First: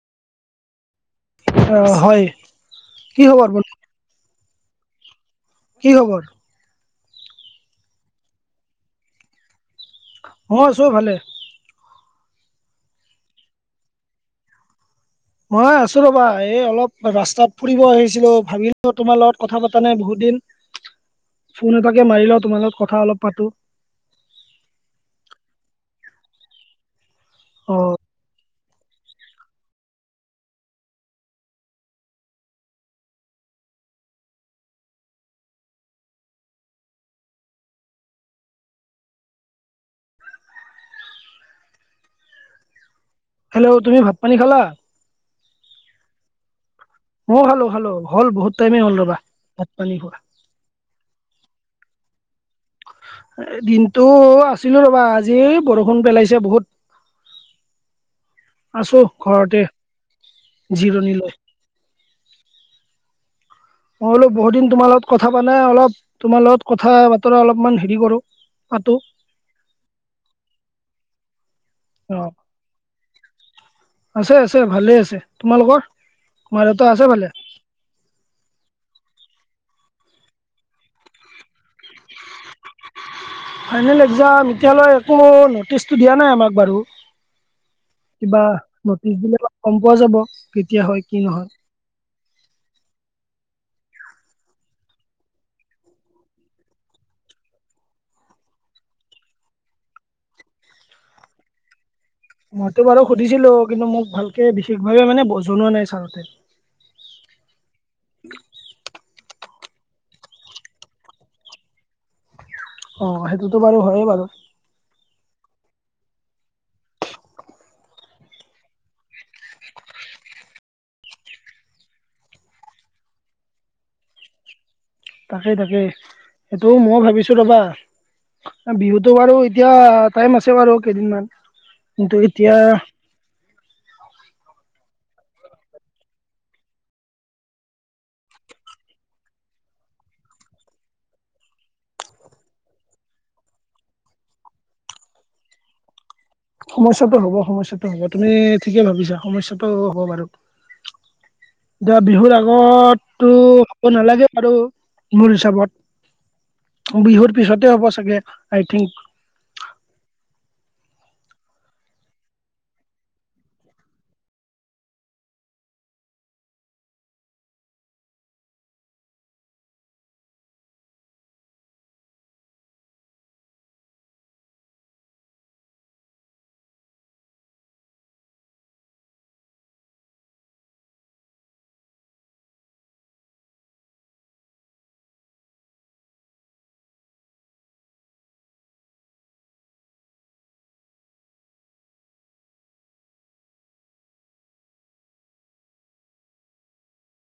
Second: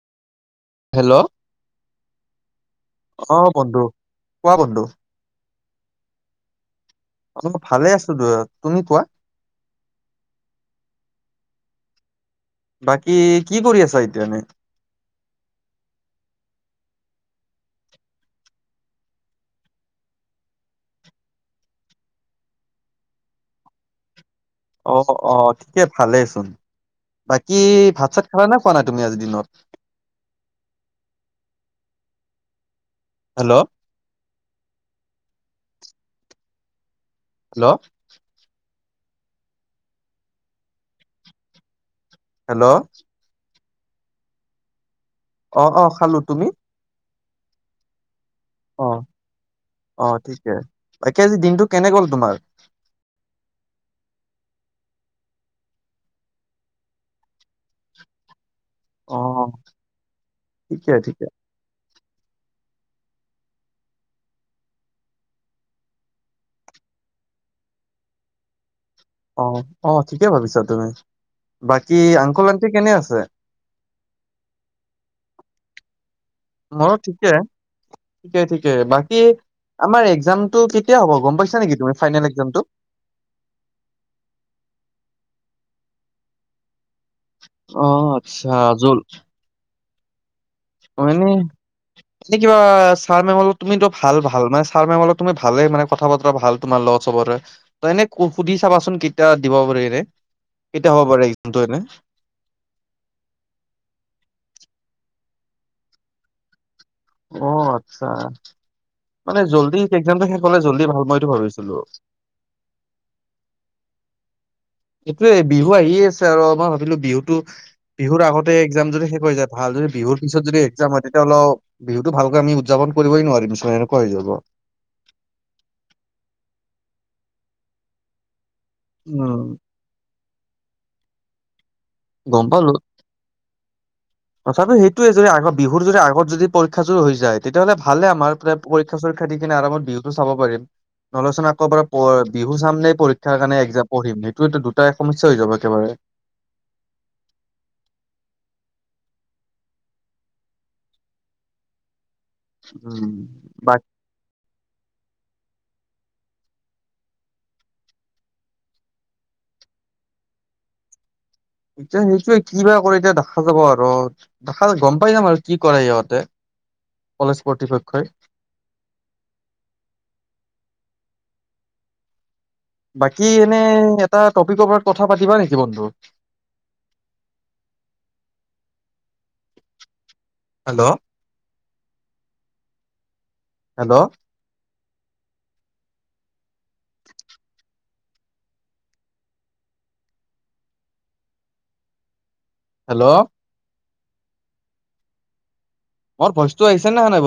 Hello অ হয় কি অ খবৰ বন্ধু কোৱা বন্ধু কি খবৰ অলপ ভালে আছো তুমি কোৱা অ চব ভালে বাকী কি কৰি আছা এতিয়া এনে? মই আছো ৰবা এই অলপ ৰাস্তাত ফুৰিব আহিছিলো ভাবিলো তোমাৰ লগত কথা পাতা নাই বহুত দিন ফোন এটাকে মাৰি লও তোমাৰ লগত কথা অলপ পাতো। অ অ ঠিকে ভালেইচোন। বাকী অ ভাত চাত খাবা না? খোৱা নাই তুমি আজি দিনত। হেল্ল' হেল্ল' হেল্ল' হেল্ল' তুমি ভাত পানী খালা? অ অ খালো। তুমি? ম খালো খালো হ'ল বহুত টাইমে অ হ'ল ৰবা ভাত পানী খোৱা। বাকে আজি দিনটো কেনে গ'ল তোমাৰ? দিনটো আছিলো ৰবা আজি বৰষুণ পেলাইছে বহুত। [inaudible] আছো অ ঘৰতে ঠিকে জিৰণি ঠিকে লৈ। মই বোলো বহুত দিন তোমাৰ লগত কথা পাই নাই অলপ তোমাৰ লগত কথা বতৰা অলপমান হেৰি কৰো। পাতো। অ অ ঠিকে ভাবিছা তুমি। বাকী অ আংকল-আন্টি কেনে আছে? আছে আছে ভালে আছে তোমালোকৰ মা দেউতা মোৰ আছে ভালে ঠিকে ঠিকে ঠিকে বাক কী আমাৰ একজামটো কেতিয়া হ'ব গম পাইছা নেকি তুমি ফাইনেল একজামটো? ফাইনেল একজাম এতিয়ালৈ একো নটিচটো দিয়া নাই আমাক বাৰু। অ কিবা আচ্ছা জল নটিচ দিলে অলপ গম পোৱা যাব কেতিয়া হয় কি নহয়। এ কিবা ছাৰ মেমলত তুমিতো ভাল ভাল মানে ছাৰ মেমত তুমি ভালে মানে কথা বতৰা ভাল তোমাৰ লছ চবৰে ত এনে সুধি চাবাচোন কেতিয়া দিব পাৰে ৰে। কেতিয়া হব পাৰে একজামটো এনে। মইতো বাৰু সুধিছিলো কিন্তু মোক ভালকে বিশেষভাৱে মানে ব জনোৱা নাই ছাৰহতে। অ আত্চ্ছা। মানে জল্দি একজামটো শেষ হলে জল্দি ভাল মই এইটো ভাবিছিলো। অ সেইটোতো বাৰু হয় বাৰু। এইটোৱে বিহু আহিয়ে আছে আৰ মই ভাবিলো বিহুতো বিহুৰ আগতে একজাম যদি শেষ হৈ যায় ভাল যদি বি বিহুৰ পিছত যদি একজাম হয় তেতিয়া অলপ বিহুতো ভালকে আমি উদযাপন কৰিবই নোৱাৰিম চোন এনেকুৱা হৈ যাব। তাকে তাকে সেইটো মই ভাবিছো ৰবা। বিহুতো বাৰু উম। এতিয়া টাইম আছে বাৰু কেইদিনমান। কিন্তু গম এতিয়া পালো তথাপি সেইট টোৱে যদি আগত বিহুৰ যদি আগত যদি পৰীক্ষা চু হৈ যায় তেতিয়াহ'লে ভালে আমাৰ পৰীক্ষা চৰীক্ষা দি কিনে আৰামত বি হুটো চাব পাৰিম। নহলে চোন আকৌবাৰ বিহু চাম নে পৰীক্ষাৰ কাৰণে একজাম পঢ়িম সেইটোটো দুইটা সমস্যা হৈ যাব একেবাৰে। [inaudible] সমস্যাটো হ'ব সমস্যাটো হ'ব তুমি ঠিকেই ভাবিছা সমস্যাটো হ'ব বাৰু। দিয়া বিহুৰ উম, আগতটো হ'ব বাকী নালাগে বাৰু মোৰ হিচাপত। বিহুৰ পিছতে হ'ব চাগে আই থিংক। এতিয়া সেইটোৱে কি বা কৰে এতিয়া দেখা যাব আৰ দেখা গম পাই যাম আৰু কি কৰে ইহঁতে। কলেজ কৰ্তৃপক্ষই। বাকী এনে এটা টপিকৰ পৰাৰত কথা পাতিবা নেকি বন্ধু? [inaudible] হেল্ল' হেল্ল' হেল্ল' মোৰ ভইছতো আহিছে না [unintelligible]